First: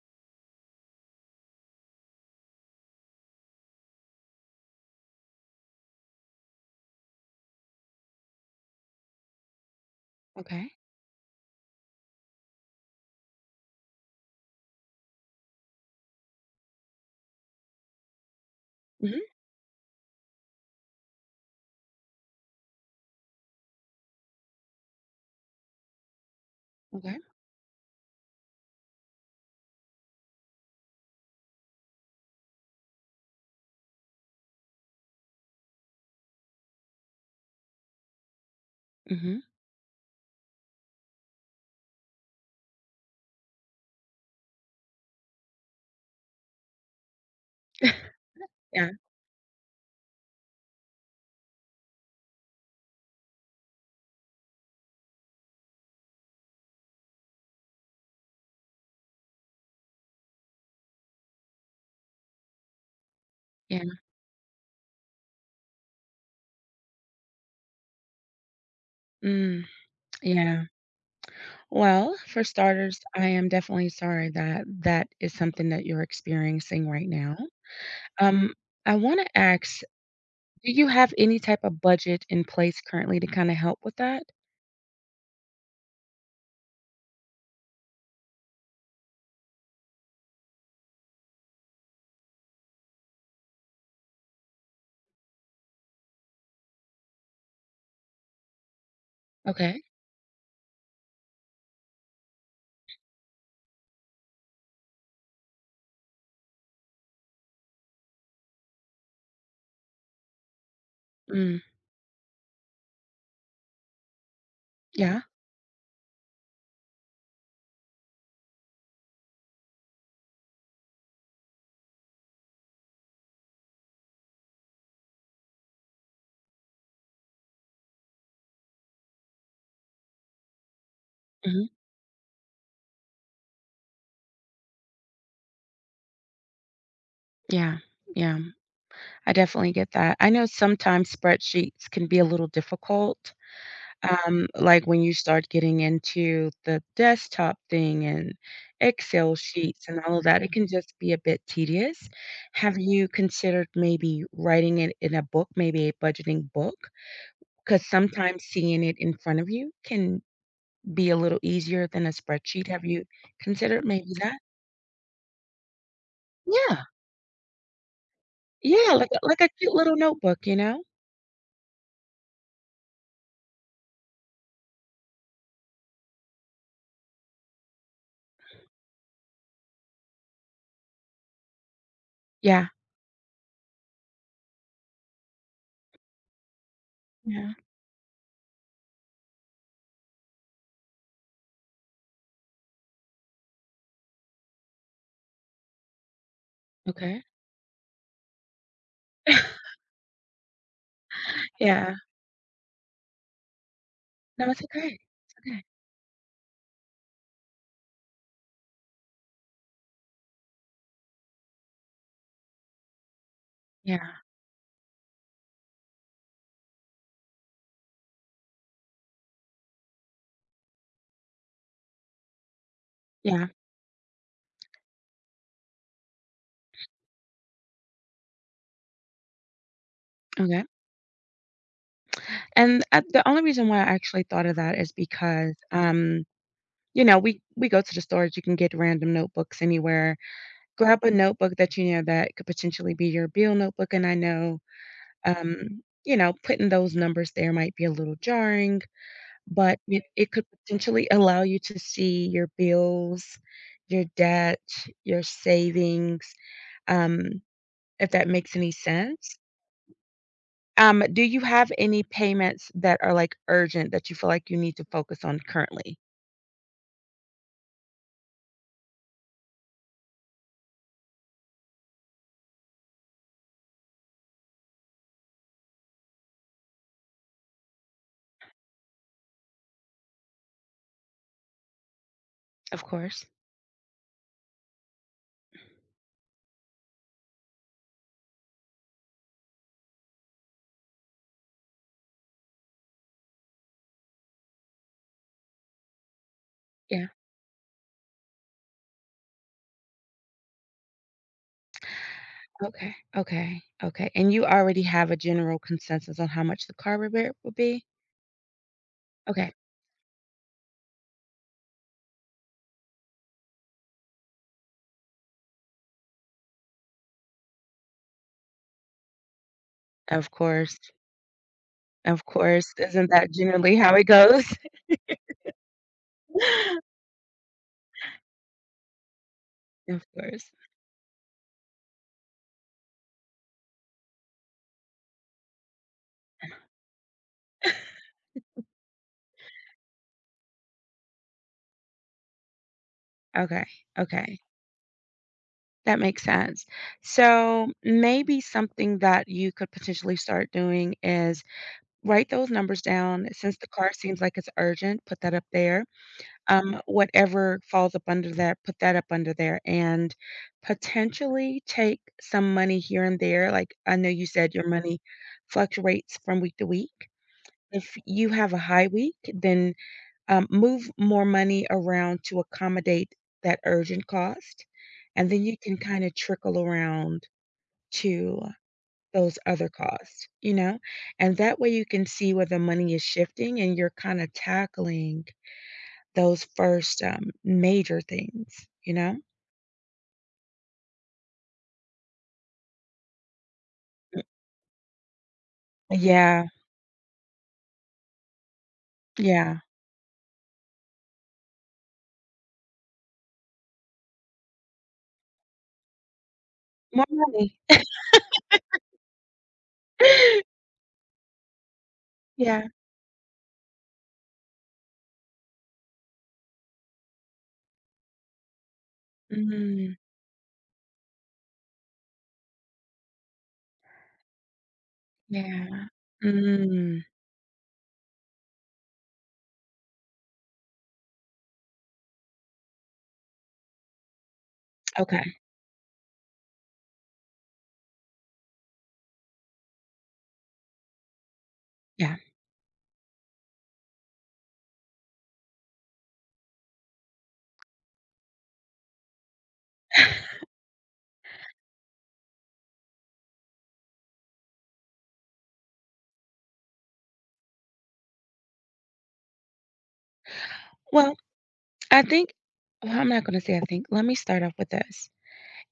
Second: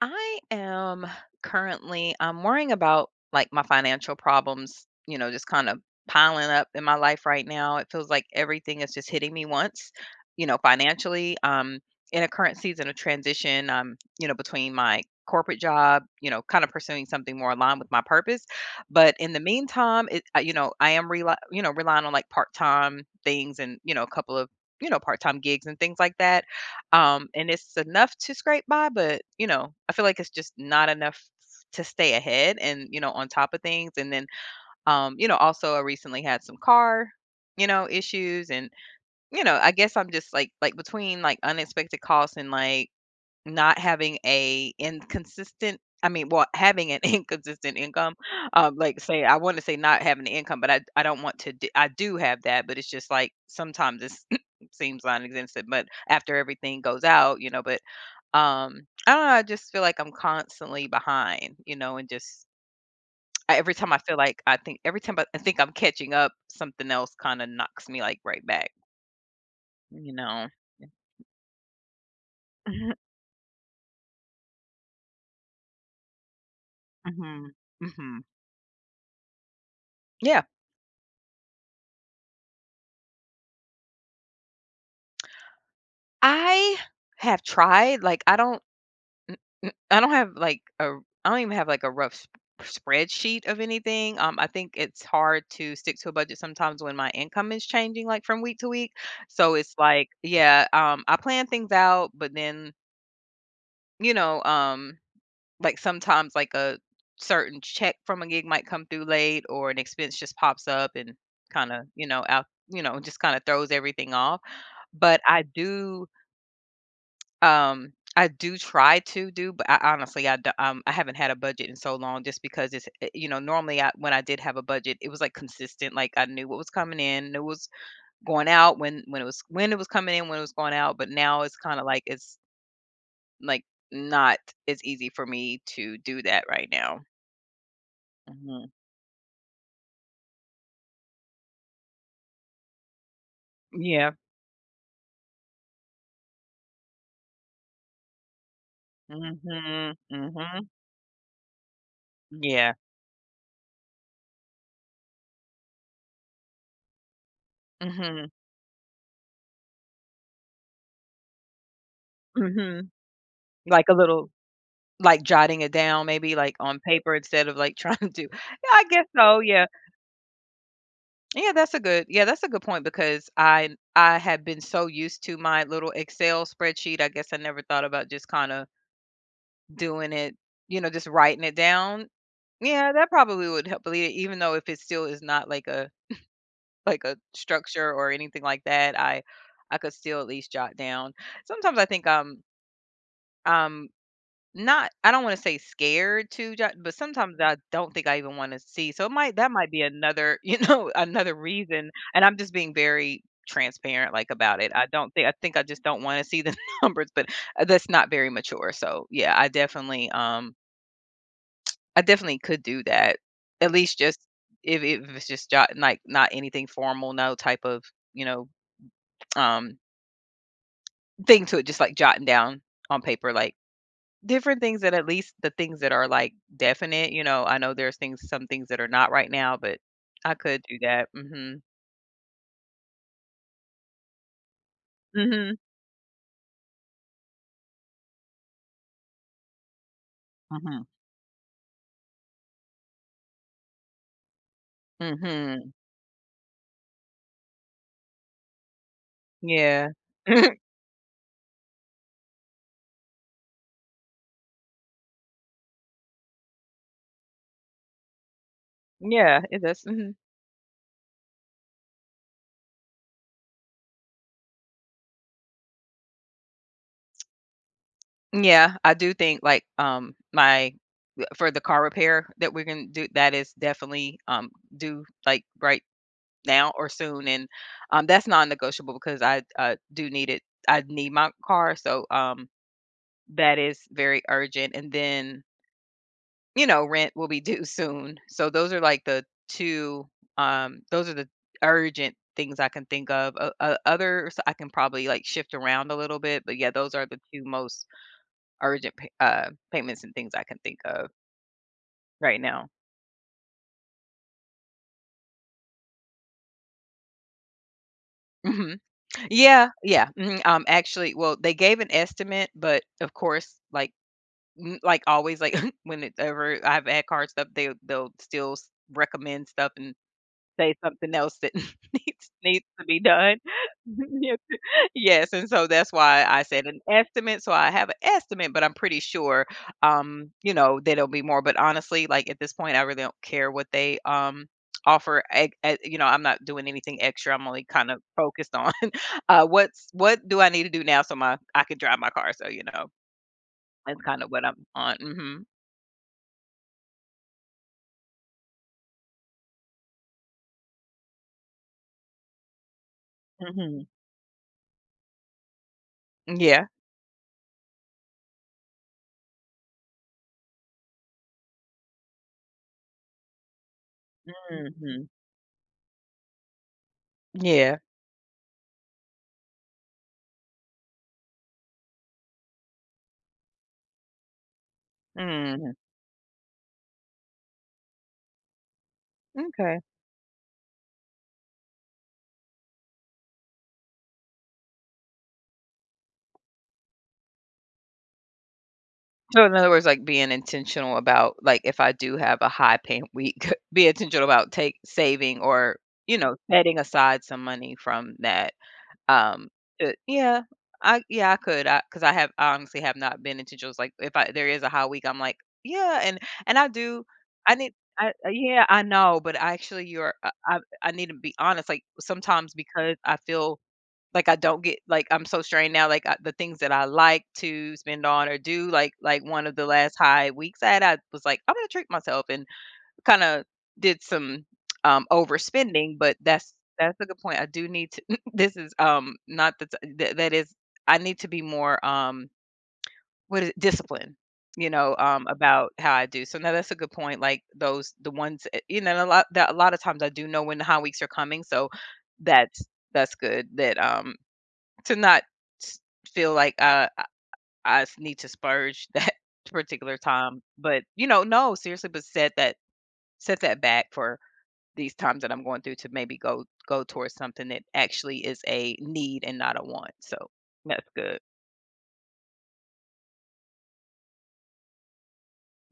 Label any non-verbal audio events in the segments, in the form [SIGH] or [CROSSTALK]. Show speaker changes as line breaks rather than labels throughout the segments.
I am currently I'm worrying about like my financial problems, you know, just kind of piling up in my life right now. It feels like everything is just hitting me once, you know,
Okay.
financially. In a current season of transition, you know, between my corporate job, you know, kind of pursuing something more aligned with my purpose. But in
Mhm.
the meantime, it you know, you know, relying on like part-time things and, you know, a couple of, you know, part-time gigs and things like that,
Okay.
and it's enough to scrape by, but, you know, I feel like it's just not enough to stay ahead and, you know, on top of things. And then, you know, also I recently had some car, you know, issues and,
Mhm.
you know, I guess I'm just like between like unexpected costs and like not having a inconsistent I mean, well, having an [LAUGHS] inconsistent income,
[LAUGHS] Yeah,
like, say, I wanna say not having the income, but I don't want to d I do have that, but it's just, like, sometimes it's [LAUGHS] [CLEARS THROAT] seems non-existent, but after everything goes out, you know, but, um, I don't know, I just feel like I'm constantly behind, you know, and just
yeah.
every time I think I'm catching up, something else kinda knocks me, like, right back,
Mm,
you know?
yeah. Well, for starters, I am definitely sorry that that is something that you're experiencing right
[LAUGHS]
now.
Mhm. Mhm.
Um, I wanna ask,
Yeah.
do you have any type of budget in place currently to kinda help with that?
I have tried, like, I don't have, like, a I don't even have, like, a rough sp spreadsheet of anything. I think it's hard to stick to a budget sometimes when my income is changing, like, from week to week, so it's
Okay.
like yeah. I plan things out, but then, you know, like, sometimes, like, a certain check from a gig might come through late or an expense just pops up and
Mm,
kinda, you know, just kinda throws everything off, but
yeah.
um, I do try to do, but I honestly, I d I haven't had a budget in so long just because it's, eh, you know, normally I, when I did have a budget, it was like consistent. Like I knew what was coming in, knew what was going out, when it was coming in, when it was going out. But now it's
Mhm.
kind of like it's like not as easy for me to do that right now.
Yeah, yeah.
hmm
I definitely get that. I know sometimes spreadsheets can be a little difficult.
Yeah.
Like when you start getting into the desktop thing and
hmm
Excel sheets and all of that, it
hmm
can just be a bit tedious.
Yeah.
Have you considered maybe writing it in a book, maybe a budgeting book? Because
hmm
sometimes seeing it in front of you can be a little easier than a spreadsheet.
hmm
Have you considered
Like a
maybe
little,
that?
like jotting it down, maybe like on
Yeah,
paper instead of like [LAUGHS] trying to do. Yeah, I
yeah,
guess
like
so.
a
Yeah.
cute little notebook, you know?
Yeah, that's a good yeah, that's a good point, because I had been so used to my little Excel spreadsheet. I guess I never thought about just kind of doing it, you know, just writing it down.
Yeah,
Yeah, that probably would help alleviate it, even though if it still is not like a like a
yeah,
structure or anything like that, I could still at least jot down. Sometimes I think I'm Not I don't wanna say scared to ju but
okay.
sometimes I don't think I even wanna see, so it might that might
[LAUGHS]
be another, [LAUGHS] you know, another reason,
Yeah,
and I'm just being very transparent, like,
no,
about
it's
it.
okay.
I
It's
think I
okay.
just don't wanna see the [LAUGHS] numbers, but that's not very mature, so, yeah, I definitely could do that. At
Yeah,
least just if it's just jot, like, not anything formal, no type of, you know, um, thing to it, just, like, jotting down on paper,
yeah,
like different things that, at least the things that are, like, definite, you know. I know there's things some things that are not right now, but I could
okay.
do that. Mhm.
And, the only reason why I actually thought of that is because,
Mhm.
um, you know, we we go to the stores, you can get random notebooks anywhere.
Mhm.
Grab a notebook that you know that could potentially be your bill notebook, and I know,
Mhm.
um, you know, putting those numbers there might be a little jarring, but
Yeah.
it could
[LAUGHS]
potentially allow you to see your bills, your debt, your savings, um, if that makes any sense.
Yeah, it does. Mhm.
Do you have any payments that are, like, urgent that you feel like you need to focus on currently?
Yeah, I do think, like, my for the car repair that we're gonna do, that is definitely, due, like, right now or soon, and, that's non-negotiable because I need my car, so,
Of course.
that is very urgent, and then you know, rent will be due soon. So those are like the 2, those are the urgent things I can think of. O o Others I can probably, like, shift around a little bit, but yeah, those are
Yeah.
the 2 most urgent payments and things I can think of right now.
Okay, okay, okay, and you already have a general consensus on how much the car repair will be?
Mhm.
Okay.
Yeah, yeah, mhm, actually well, they gave an estimate, but of course, like m like always, like, [LAUGHS] whenever I've had card stuff, they'll still s recommend stuff and
Of
say
course,
something else that [LAUGHS]
of
needs
course,
to be
isn't that
done.
generally how it
[LAUGHS] Yep.
goes?
Yes, and so that's why I said an
[LAUGHS]
estimate, so I have an estimate, but I'm pretty sure,
Of course.
you know, that it'll be more, but honestly, like, at this point, I really don't care what they, offer. You know, I'm not doing anything extra, I'm only kinda focused on, [LAUGHS] what do I need to do now so my I can drive my car, so, you know,
Okay,
that's kinda
okay,
what I'm on. Mhm.
that makes sense. So, maybe something that you could potentially start doing is write those numbers down. Since the
Mhm.
car seems like it's urgent, put that up there.
Yeah.
Whatever falls up under that, put that up under there and potentially take some money here and there. Like I know you said your money
Mhm.
fluctuates from week to week.
Yeah.
If you have a high week, then move more money around to accommodate that urgent cost. And then you
Mhm.
can kind of trickle around to those other
M'kay.
costs, you know? And that way you can see where the money is shifting and you're kind of tackling those first, major things, you know?
So in other words, like, being intentional about, like, if I do have a high paying week, [LAUGHS] be intentional about take saving or, you know,
Yeah,
setting aside some money from that, um,
yeah.
to yeah, I could. I Because I honestly have not been intentional. It's like, if I there is a high week, I'm like, "Yeah," and I
More
do, I
money.
need I yeah, I know, but actually you're I
[LAUGHS]
I I need to be honest, like, sometimes
Yeah.
because I feel like I don't get, like I'm so strained now. Like I, the things that I like to spend on or do, like one of the
Mm,
last high weeks I had, I was like, I'm gonna treat myself and kind of did some
yeah.
overspending. But that's
Mm,
a good point. I do need to. [LAUGHS] this is not the t- th- that is I need to be more what is discipline. You know,
okay,
about how I do. So now that's a good point. Like those, the ones, you know, and a lot that a lot of times I do know when the high weeks are coming. So
yeah.
that's that's good. That to not s feel like, I s need to spurge [LAUGHS] that particular time,
[LAUGHS]
but, you know, no, seriously, but set that back for these times that I'm going through, to maybe go towards something that actually is a need and not a want, so that's
Well,
good.
I think well, I'm not gonna say I think. Let me start off with this.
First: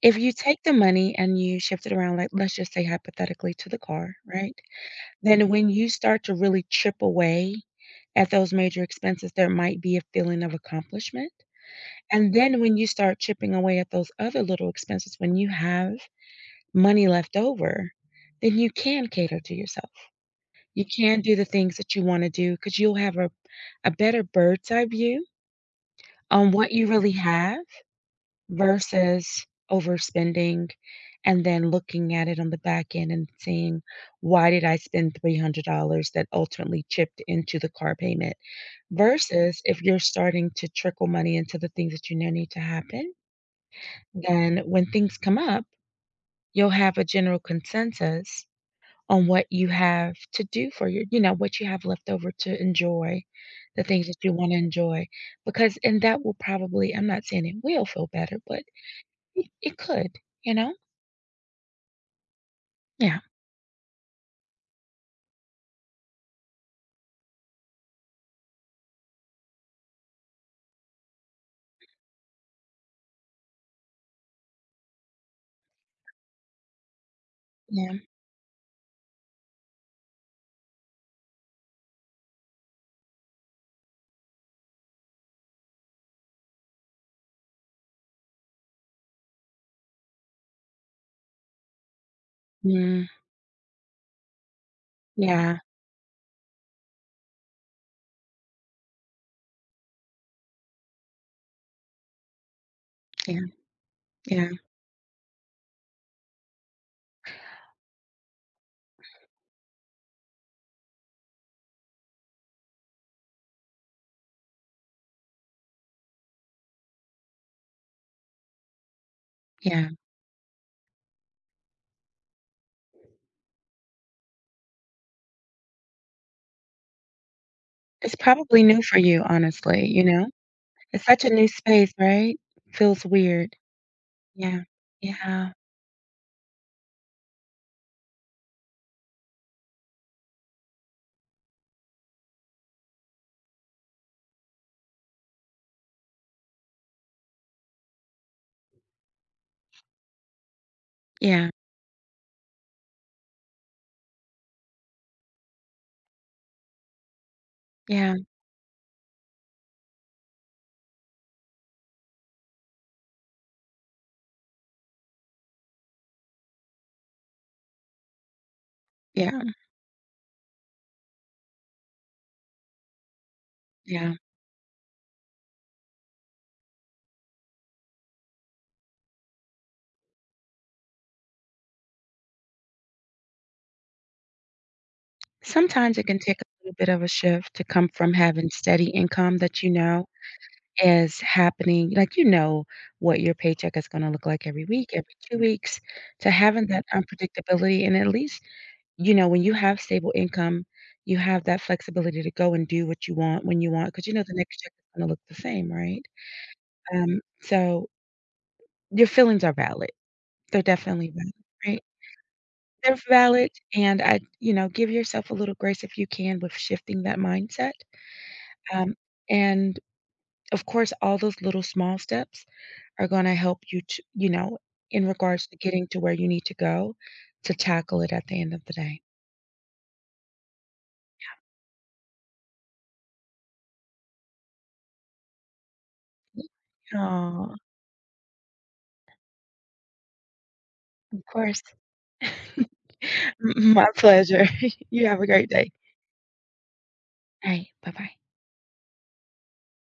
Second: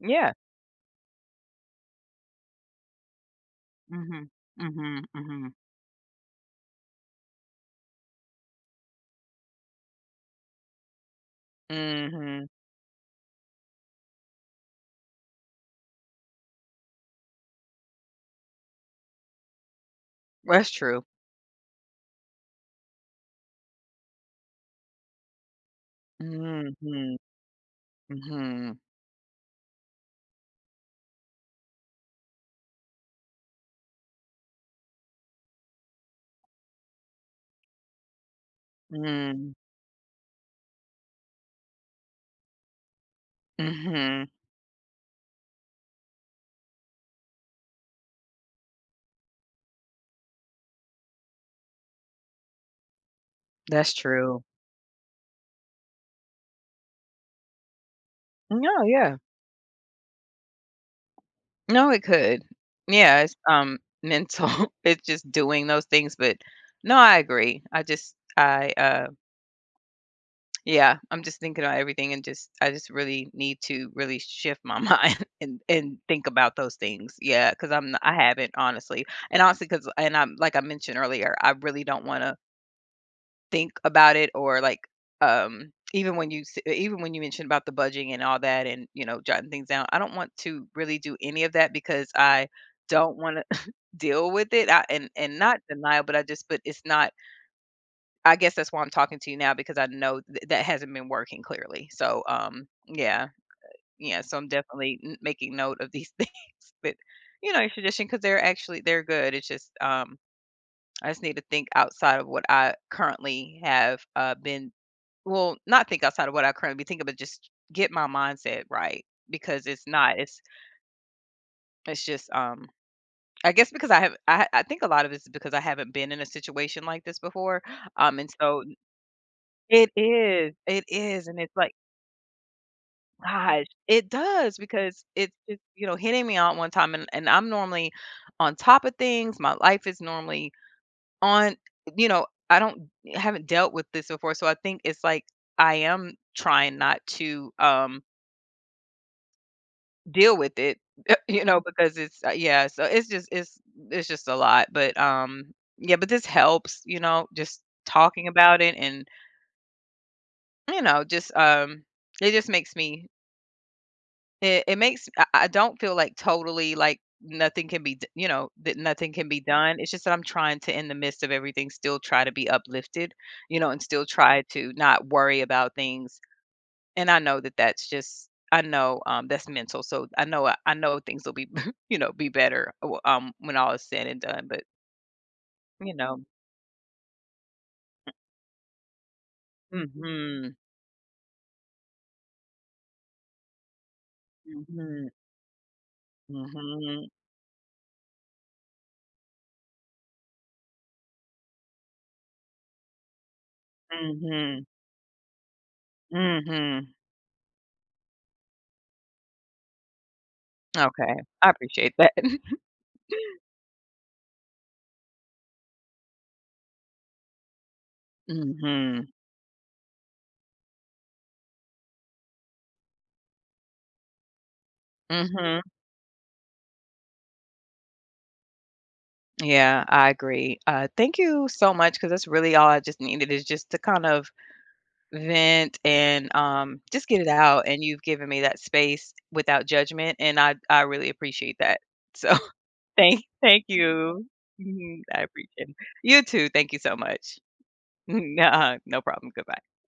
If you take the money and you shift it around, like, let's just say hypothetically to the car,
Mhm.
right?
Mhm,
Then
mhm.
when you start to really chip away at those major expenses, there might be a feeling of accomplishment. And
Mhm.
then when you start chipping away at those other little expenses, when you have money left over, then you can cater to yourself.
That's
You
true.
can do the things that you wanna do because 'cause you'll have a better bird's eye view on what you really
Mhm.
have
Mhm.
versus overspending and then looking at it on the back end and seeing, "Why did I spend $300 that ultimately chipped into the car payment?"
Mhm.
Versus if you're starting to trickle money into the things that you know need to happen,
Mhm.
then when things come up, you'll have a general consensus on what you have to do for what you have left over to enjoy, the
That's
things that you
true.
wanna enjoy, because and that will probably I'm not saying it will feel better, but
No, yeah.
it could, you know?
No, it could.
Yeah.
Yeah, it's, mental. [LAUGHS] It's just doing those things, but no, I agree. Yeah, I'm just thinking about everything and just I just really need to really shift my [LAUGHS] mind and think about those things. Yeah, 'cause
Yeah.
I haven't, honestly. And honestly, 'cause and I'm like I mentioned earlier, I really don't wanna think about it or like even when you even when you mentioned about the budging and all that, and you know, jotting things down, I don't want to really do any of that because I
Mm.
don't want to [LAUGHS] deal with it. And
Yeah.
not denial, but I just but it's not, I guess that's why I'm talking to you now, because I know that hasn't been working clearly, so yeah,
Yeah.
yeah. So
Yeah.
I'm definitely making note of these [LAUGHS] things, but you know your tradition, because they're actually they're good. It's just I just need to think outside of what I currently have, been, well, not think outside of what I currently be thinking, but just get my mindset right, because it's
Yeah.
not. It's just I guess because I think a lot of it's because I haven't been in a situation like this before,
It's
and
probably
so
new for you, honestly, you know?
it
It's such
is,
a
and
new
it's like,
space, right? Feels weird.
gosh, it does,
Yeah.
because it's
Yeah.
just you know hitting me on one time, and I'm normally on top of things. My life is normally on you know, I don't haven't dealt with this before, so I think it's like I am trying not to, deal with it, [LAUGHS] you
Yeah.
know, because it's yeah, so it's just a lot, but, yeah, but this helps, you know, just
Yeah.
talking about it and, you know, just, it just makes me It it makes I don't feel like totally like nothing can be d you know, that nothing can be
Yeah.
done. It's just that I'm trying to, in the midst of everything, still try to be uplifted, you know, and still
Yeah.
try to not worry about things. And I know that that's just I know, that's mental, so I know I know things will be, [LAUGHS] you know, be better, w when all is said and done, but, you
Sometimes it can
know.
take a little bit of a shift to come from having steady income that you know
Mhm.
is happening, like, you know what your paycheck is gonna look like every week,
Mhm.
every two weeks, to having that
Mhm.
unpredictability, and at least, you know, when you have stable income, you have that flexibility to go and do what you want when you want, because you know the next
Mhm.
check is gonna look the same, right?
Mhm.
So your feelings are valid. They're definitely
Okay.
valid,
I
right?
appreciate that. [LAUGHS]
They're valid, and I give yourself a little grace if you can with shifting that mindset. Um,
Mhm.
and of course, all those little small steps are gonna help you to, you know, in regards to
Mhm.
getting to where you need to go to tackle it at the end of the day.
Yeah, I agree. Thank you so much, because that's really all I just needed, is just to kind of vent and just get it
Oh,
out. And you've given me that space without judgment, and I really
of
appreciate
course.
that. So [LAUGHS]
[LAUGHS]
thank
My
you.
pleasure. [LAUGHS]
Mhm,
You have
I
a great
appreciate
day.
it. You too. Thank you so much. [LAUGHS]
All right. Bye bye.
Nah, no problem. Goodbye.